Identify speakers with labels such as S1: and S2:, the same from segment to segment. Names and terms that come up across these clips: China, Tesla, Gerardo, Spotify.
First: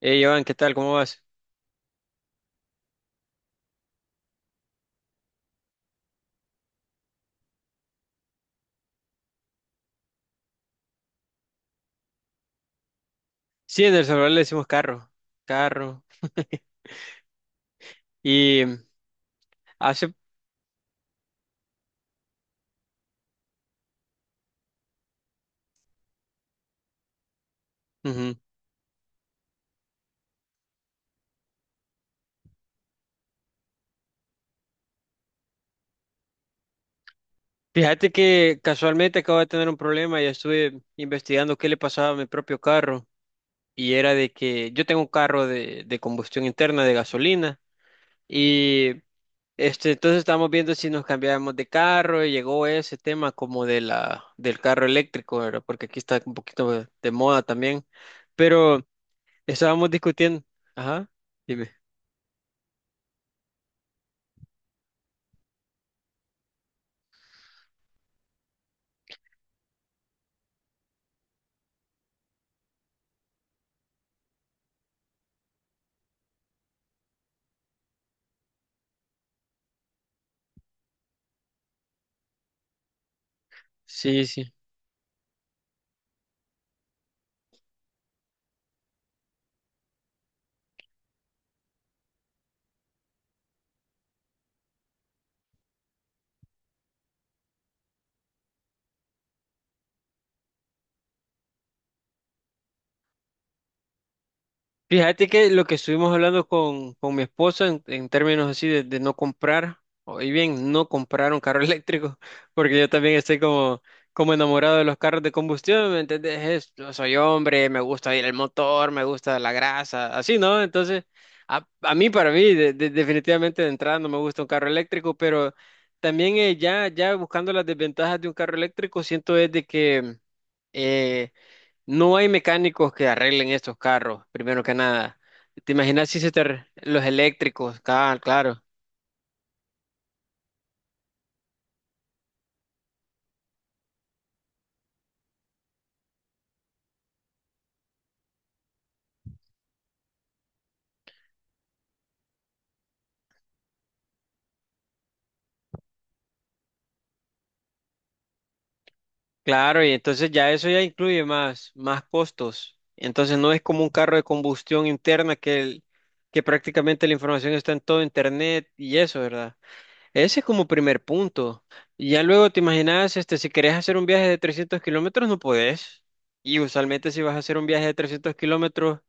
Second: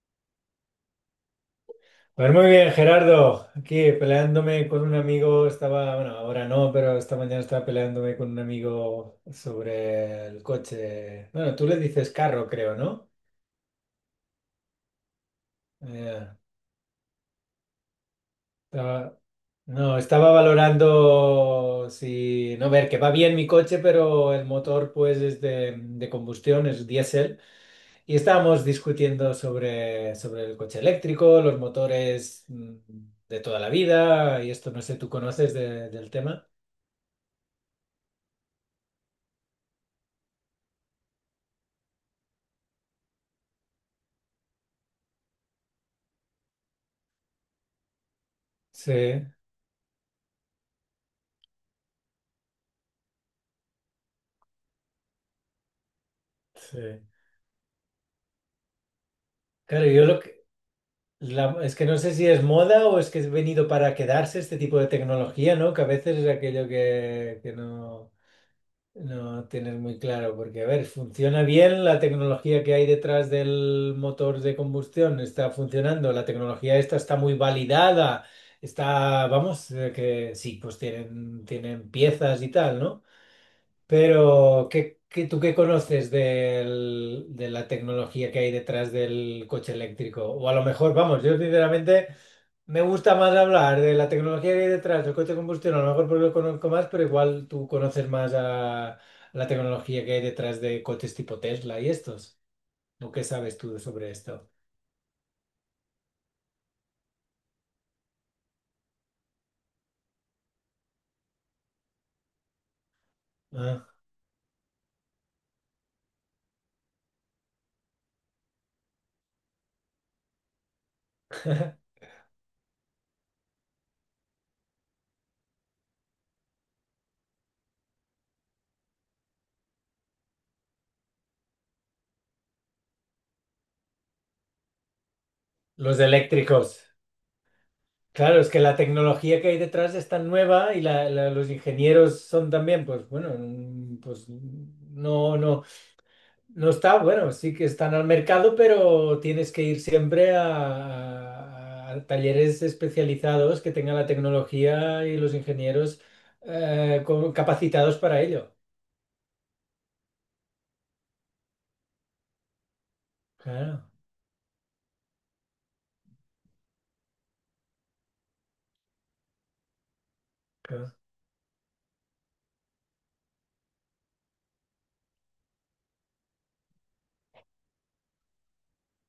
S1: Hey, Iván, ¿qué tal? ¿Cómo vas?
S2: Pues muy bien, Gerardo. Aquí peleándome con un amigo, estaba, bueno, ahora no, pero esta mañana estaba peleándome con un amigo sobre el coche. Bueno, tú le dices carro, creo, ¿no?
S1: Sí, en El Salvador le decimos carro, carro.
S2: Eh,
S1: Y
S2: estaba- no,
S1: hace,
S2: estaba valorando si, no, ver, que va bien mi coche, pero el motor pues es de combustión, es diésel. Y
S1: ujú.
S2: estábamos discutiendo sobre el coche eléctrico, los motores de toda la vida, y esto no sé, ¿tú conoces del tema?
S1: Fíjate que casualmente acabo de tener un problema y estuve investigando qué le pasaba a mi propio carro, y era de que yo tengo un carro de combustión interna, de gasolina.
S2: Sí.
S1: Y entonces estábamos viendo si nos cambiábamos de carro y llegó ese tema como del carro eléctrico, ¿verdad? Porque aquí está un poquito de,
S2: Sí.
S1: de moda también, pero
S2: Claro,
S1: estábamos
S2: yo lo
S1: discutiendo.
S2: que...
S1: Ajá, dime.
S2: es que no sé si es moda o es que es venido para quedarse este tipo de tecnología, ¿no? Que a veces es aquello que no, no tienes muy claro, porque a ver, funciona bien la tecnología que hay detrás del motor de combustión, está funcionando, la tecnología esta está muy validada, está, vamos, que sí, pues tienen, tienen piezas y tal, ¿no?
S1: Sí, sí.
S2: Pero, ¿tú qué conoces de la tecnología que hay detrás del coche eléctrico? O a lo mejor, vamos, yo sinceramente me gusta más hablar de la tecnología que hay detrás del coche de combustión, a lo mejor porque lo conozco más, pero igual tú conoces más a la tecnología que hay detrás de coches tipo Tesla y estos. ¿O qué sabes tú sobre esto?
S1: Fíjate que lo que estuvimos hablando con mi esposa en términos así de no comprar, o y bien, no comprar un carro eléctrico. Porque yo también estoy como,
S2: Ah,
S1: como enamorado de los carros de combustión, ¿me entendés? Yo soy hombre, me gusta ir el motor, me gusta la grasa, así, ¿no? Entonces, a mí, para mí, definitivamente de entrada no me gusta un carro eléctrico. Pero también ya buscando las desventajas de un carro eléctrico, siento es de que... eh, no hay mecánicos que arreglen estos carros, primero que nada. ¿Te
S2: los
S1: imaginas si se te
S2: eléctricos.
S1: los eléctricos? Claro,
S2: Claro, es que
S1: claro,
S2: la tecnología que hay detrás es tan nueva y los ingenieros son también, pues bueno, pues no, no. No está, bueno, sí que están al mercado, pero tienes que ir siempre a talleres especializados que tengan la tecnología y los ingenieros capacitados para ello.
S1: claro, y entonces ya eso ya incluye más costos. Entonces no es como
S2: Claro,
S1: un carro de combustión interna que prácticamente la información está en todo internet y eso, ¿verdad? Ese es como
S2: claro.
S1: primer punto. Y ya luego te imaginas, si querés hacer un viaje de 300 kilómetros, no podés. Y usualmente si vas a hacer un viaje de 300 kilómetros,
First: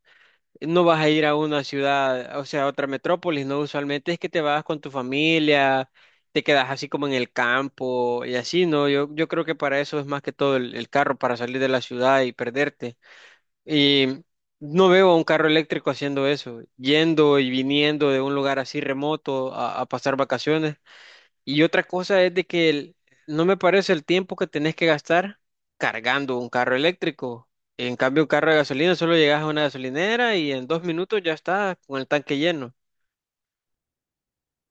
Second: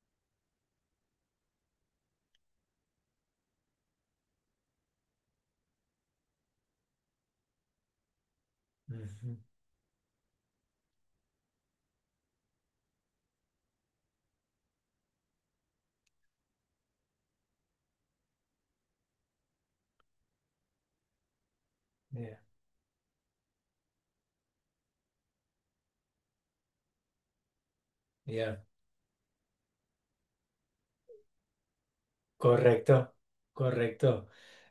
S1: no vas a ir a una ciudad, o sea, a otra metrópolis, ¿no? Usualmente es que te vas con tu familia, te quedas así como en el campo y así, ¿no? Yo
S2: Ujú.
S1: creo que para eso es más que todo el carro, para salir de la ciudad y perderte. Y no veo a un carro eléctrico haciendo eso, yendo y viniendo de un lugar así remoto a pasar vacaciones. Y otra cosa es
S2: Ya,
S1: de que no me parece el tiempo que tenés que gastar cargando un carro eléctrico. En cambio, un carro de
S2: ya.
S1: gasolina solo llegas a una gasolinera y en 2 minutos ya está con el tanque lleno.
S2: Correcto, correcto.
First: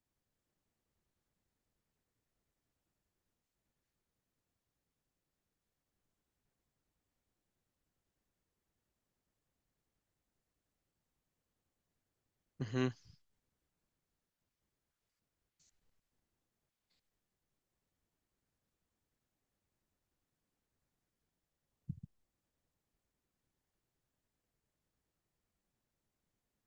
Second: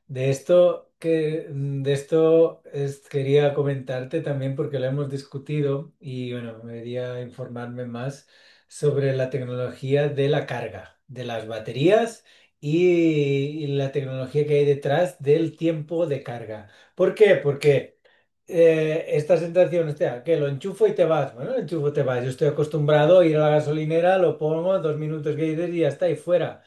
S2: De esto que de esto quería comentarte también porque lo hemos discutido y bueno, me quería informarme más sobre la tecnología de la carga, de las baterías
S1: Ujú.
S2: y la tecnología que hay detrás del tiempo de carga. ¿Por qué? Porque esta sensación, hostia, que lo enchufo y te vas. Bueno, lo enchufo te vas. Yo estoy acostumbrado a ir a la gasolinera, lo pongo, dos minutos que dices y ya está, y fuera.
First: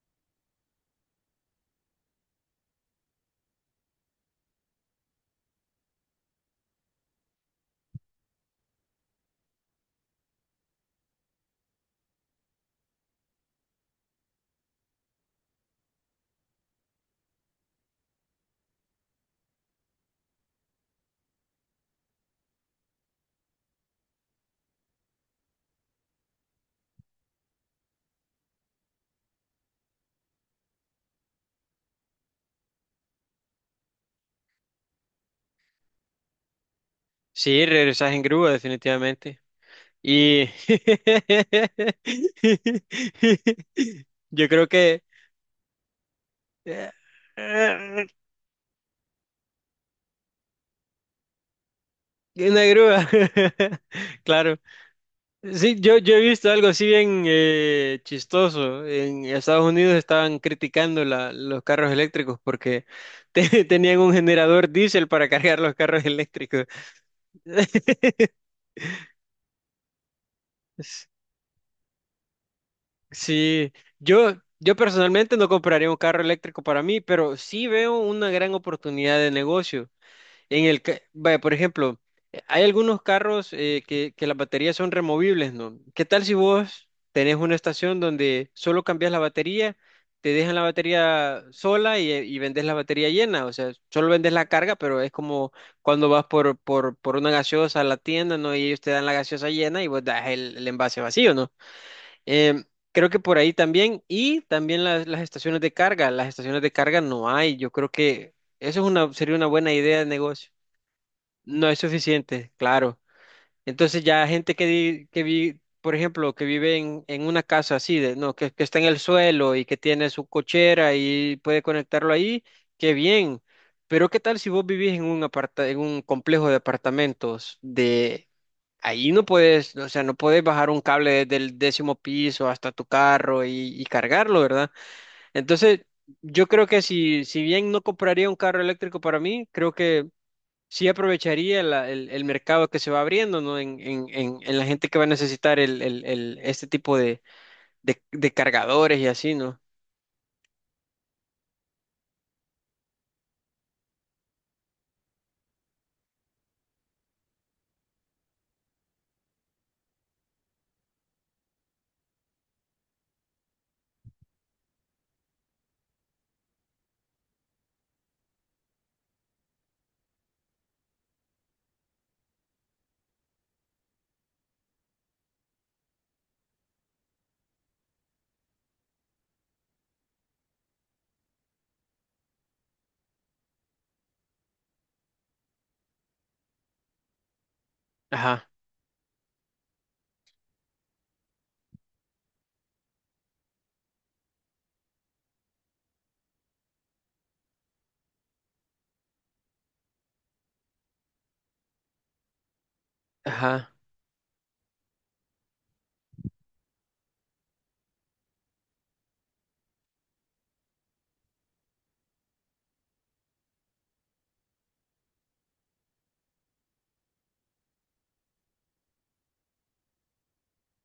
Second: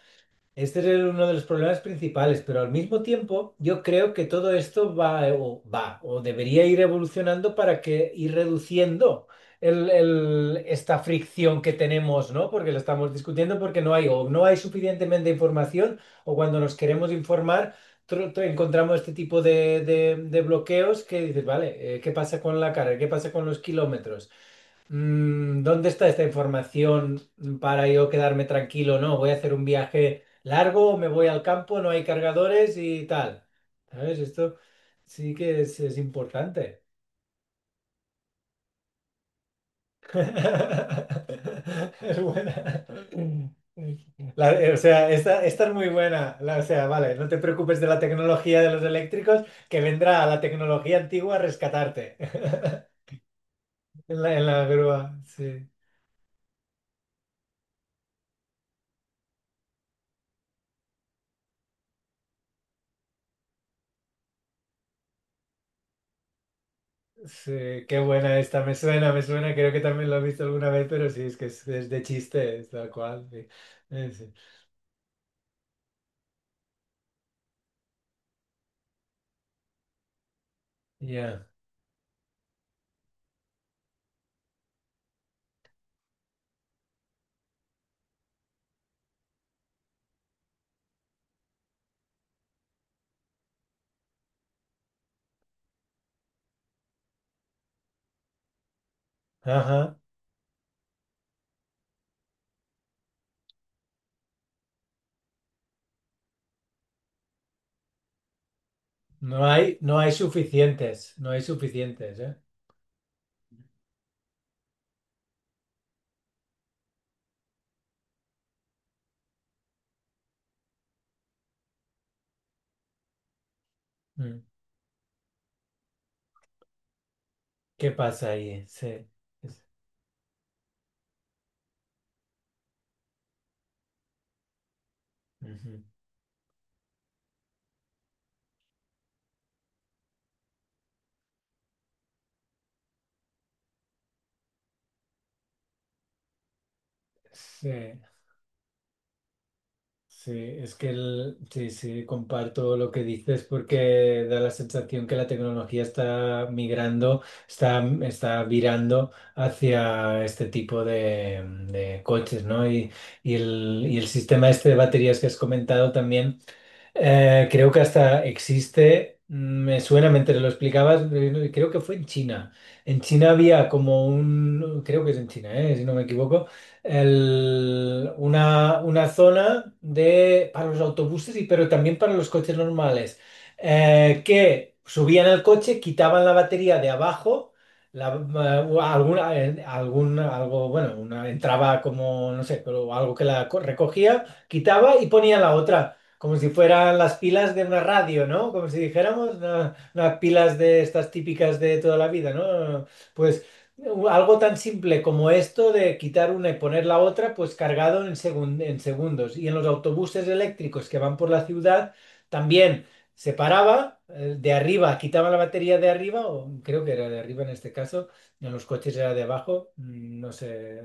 S2: Este es uno de los problemas principales, pero al mismo tiempo yo creo que todo esto va o va o debería ir evolucionando para que ir reduciendo esta fricción que tenemos, ¿no? Porque lo estamos discutiendo porque no hay o no hay suficientemente información o cuando nos queremos informar encontramos este tipo de, de bloqueos que dices, vale, ¿qué pasa con la carga? ¿Qué pasa con los kilómetros? ¿Dónde está esta información para yo quedarme tranquilo? No, voy a hacer un viaje largo, me voy al campo, no hay cargadores y tal. ¿Sabes? Esto sí que es importante.
S1: Sí, regresas en grúa definitivamente. Y
S2: Es buena.
S1: yo creo
S2: O
S1: que
S2: sea, esta es muy buena. O sea,
S1: eh,
S2: vale, no te preocupes de la
S1: eh,
S2: tecnología de los eléctricos, que vendrá la tecnología antigua a rescatarte
S1: una grúa,
S2: en en
S1: claro.
S2: la grúa. Sí.
S1: Sí, yo he visto algo así bien chistoso. En Estados Unidos estaban criticando los carros eléctricos porque tenían un generador diésel para cargar los carros eléctricos.
S2: Sí, qué buena esta, me suena, creo que también lo he visto alguna vez, pero sí, es que es de chiste, es tal cual. Sí.
S1: Sí,
S2: Sí.
S1: yo personalmente no compraría un carro eléctrico para mí, pero sí veo una gran oportunidad de negocio. Vaya,
S2: Ya.
S1: por ejemplo, hay algunos carros que las baterías son removibles, ¿no? ¿Qué tal si vos tenés una estación donde solo cambias la batería, te dejan la batería sola y vendes la batería llena? O sea, solo vendes la carga, pero es como cuando vas por una gaseosa a la tienda, ¿no? Y ellos te dan la gaseosa llena y
S2: Ajá.
S1: vos das el envase vacío, ¿no? Em, Creo que por ahí también, y también las estaciones de carga, las estaciones de carga no hay. Yo creo que eso es una, sería
S2: No
S1: una buena
S2: hay,
S1: idea
S2: no
S1: de
S2: hay
S1: negocio.
S2: suficientes, no hay
S1: No es
S2: suficientes, ¿eh?
S1: suficiente, claro. Entonces ya gente que, di- que vi, por ejemplo, que vive en una casa así, no, que está en el suelo y que tiene su cochera y puede conectarlo ahí, qué bien. Pero ¿qué tal
S2: Mm.
S1: si vos vivís en un complejo de apartamentos
S2: ¿Qué
S1: de
S2: pasa ahí? Sí.
S1: Ahí no
S2: Es-
S1: puedes, o sea, no puedes bajar un cable desde el décimo piso hasta tu carro y cargarlo, ¿verdad?
S2: Ujú.
S1: Entonces, yo creo que si, si bien no compraría un carro eléctrico para mí, creo que sí aprovecharía el mercado que se va abriendo, ¿no? En la gente que va a necesitar este tipo de,
S2: Sí.
S1: de- de cargadores y así, ¿no?
S2: Sí, es que sí, sí, comparto lo que dices porque da la sensación que la tecnología está migrando, está, está virando hacia este tipo de coches, ¿no? Y el sistema este de baterías que has comentado también. Creo que hasta existe, me suena mientras lo explicabas, creo que fue en China. En China había como un, creo que es en China, si no me equivoco, una zona de, para los autobuses y pero también para los coches normales, que subían al coche, quitaban la batería de abajo. La,
S1: Ajá,
S2: alguna, algo, bueno, una entraba como, no sé, pero algo que recogía, quitaba y ponía la otra. Como si fueran las pilas de una radio, ¿no? Como si dijéramos unas pilas de estas típicas de toda la vida, ¿no? Pues
S1: ajá,
S2: algo tan simple como esto de quitar una y poner la otra, pues cargado en en segundos. Y en los autobuses eléctricos que van por la ciudad, también se paraba de arriba, quitaba la batería de arriba, o creo que era de arriba en este caso, en los coches era de abajo, no sé,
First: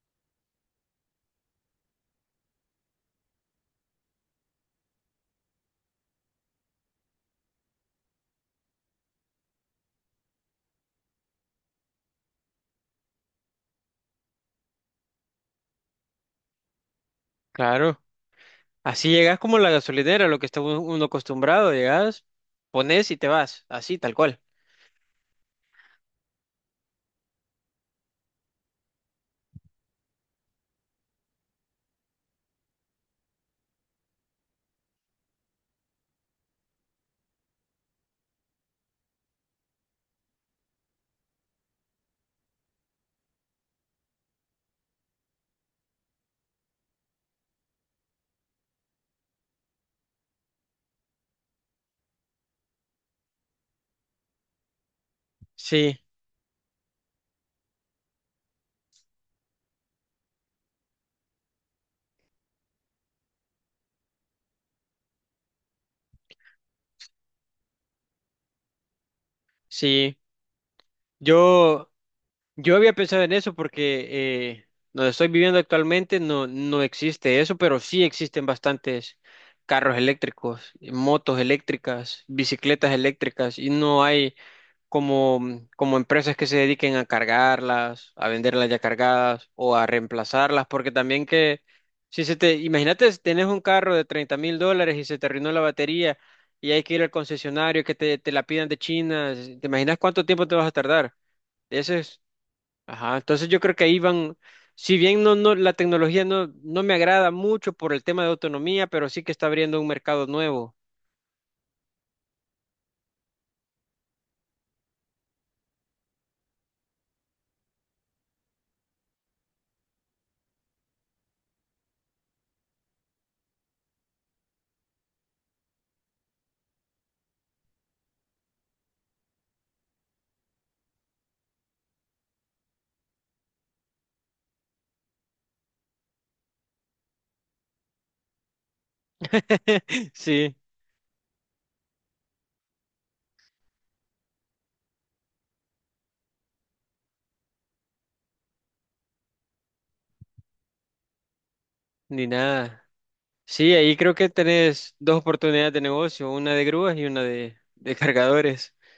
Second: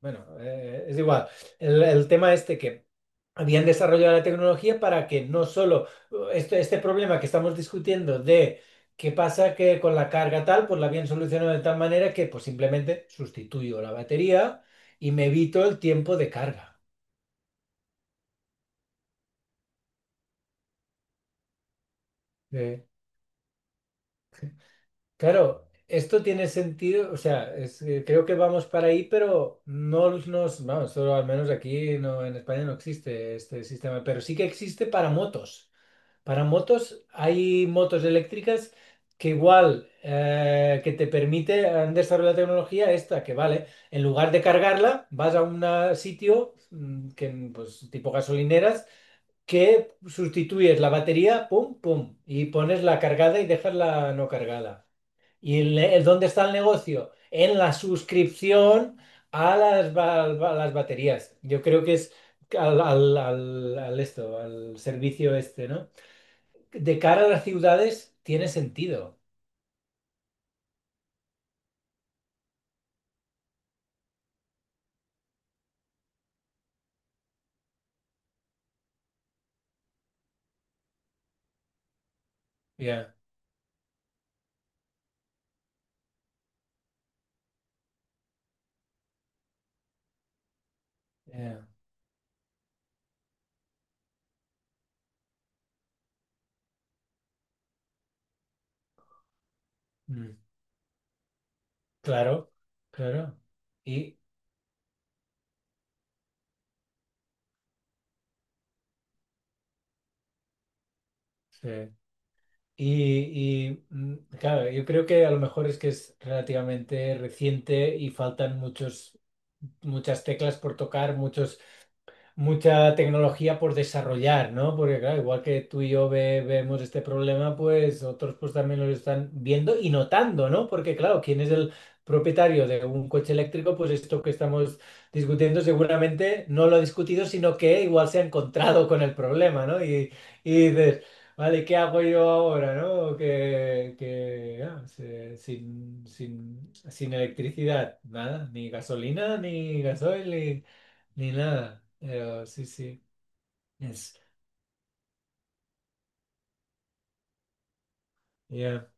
S2: bueno, es igual. El tema este que habían desarrollado la tecnología para que no solo este problema que estamos discutiendo de qué pasa que con la carga tal, pues la habían solucionado de tal manera que pues simplemente sustituyo la batería y me evito el tiempo de carga.
S1: claro. Así llegas como la gasolinera, lo que está uno acostumbrado, llegas,
S2: Eh,
S1: pones y te vas, así, tal cual.
S2: claro, esto tiene sentido, o sea, es, creo que vamos para ahí, pero no nos, vamos, solo al menos aquí no, en España no existe este sistema, pero sí que existe para motos. Para motos, hay motos eléctricas que igual que te permite, han desarrollado la tecnología esta, que vale, en lugar de cargarla, vas a un sitio que, pues, tipo gasolineras, que sustituyes la batería, pum, pum, y pones la cargada y dejas la no cargada. ¿Y
S1: Sí,
S2: el dónde está el negocio? En la suscripción a las, a las baterías. Yo creo que es al esto, al servicio este, ¿no? De cara a las ciudades tiene sentido.
S1: sí. Yo, Yo había pensado en eso porque eh, donde estoy viviendo actualmente no, no existe eso, pero sí existen bastantes carros eléctricos, motos eléctricas, bicicletas
S2: Ya,
S1: eléctricas y no hay como, como empresas que se dediquen a cargarlas, a venderlas ya cargadas o a reemplazarlas, porque también que
S2: ya.
S1: imagínate, si tenés un carro de 30,000 dólares y se te arruinó la batería y hay que ir al concesionario que te la pidan de China, ¿te imaginas cuánto
S2: Mm.
S1: tiempo te vas a tardar? Ese es
S2: Claro,
S1: Ajá.
S2: claro.
S1: Entonces yo creo que ahí
S2: Y,
S1: van, si bien no, no, la tecnología no, no me agrada mucho por el tema de autonomía, pero sí que está abriendo un mercado nuevo.
S2: sí. Y, claro, yo creo que a lo mejor es que es relativamente reciente y faltan muchos, muchas teclas por tocar, muchos mucha tecnología por desarrollar, ¿no? Porque claro, igual que tú y yo vemos este problema, pues otros pues también lo están viendo y notando, ¿no? Porque claro, ¿quién es el propietario de un coche eléctrico? Pues esto que estamos discutiendo seguramente no lo ha discutido, sino que igual se ha encontrado con el problema, ¿no? Y
S1: Sí,
S2: dices, vale, ¿qué hago yo ahora, ¿no? Que ah, sin, sin, sin electricidad, nada, ni gasolina, ni gasoil, ni nada.
S1: ni
S2: Sí,
S1: nada.
S2: sí.
S1: Sí, ahí creo
S2: Es,
S1: que tenés dos oportunidades de negocio, una de grúas y una de cargadores.
S2: ya.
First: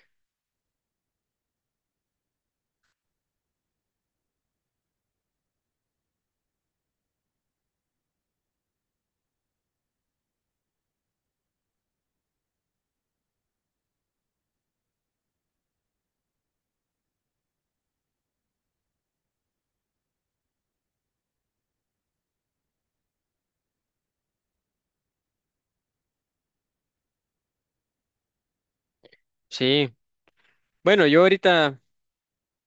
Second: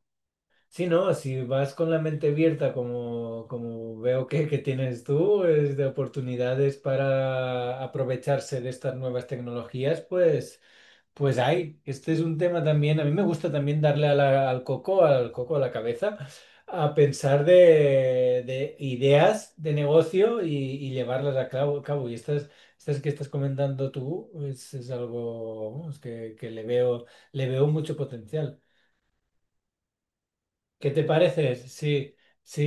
S2: Sí, no, si vas con la mente abierta, como, como veo que tienes tú, es de oportunidades para aprovecharse de estas nuevas tecnologías, pues. Pues hay, este es un tema también, a mí me gusta también darle a al coco a la cabeza, a pensar de ideas de negocio y llevarlas a cabo, cabo. Y estas, estas que estás comentando tú es algo vamos, que le veo mucho potencial.
S1: Sí.
S2: ¿Qué te
S1: Bueno, yo
S2: parece?
S1: ahorita
S2: Sí,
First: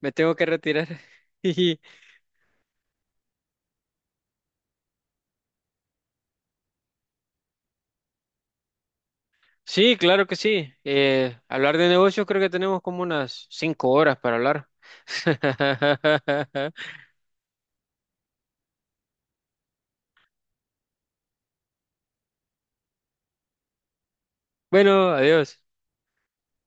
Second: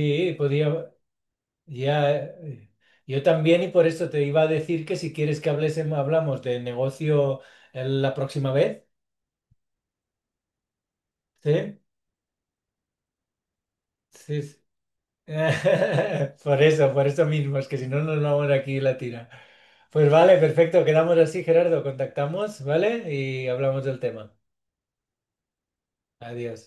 S1: me tengo que retirar.
S2: podía,
S1: Y
S2: ya, yo también y por eso te iba a decir que si quieres que hablemos, hablamos de negocio la próxima vez,
S1: Sí, claro que sí. Hablar
S2: ¿sí?
S1: de negocios creo que tenemos como unas 5 horas para
S2: Sí, sí.
S1: hablar.
S2: Por eso mismo, es que si no nos vamos aquí la tira. Pues vale, perfecto, quedamos así, Gerardo, contactamos, ¿vale? Y hablamos del tema.
S1: Bueno, adiós.
S2: Adiós.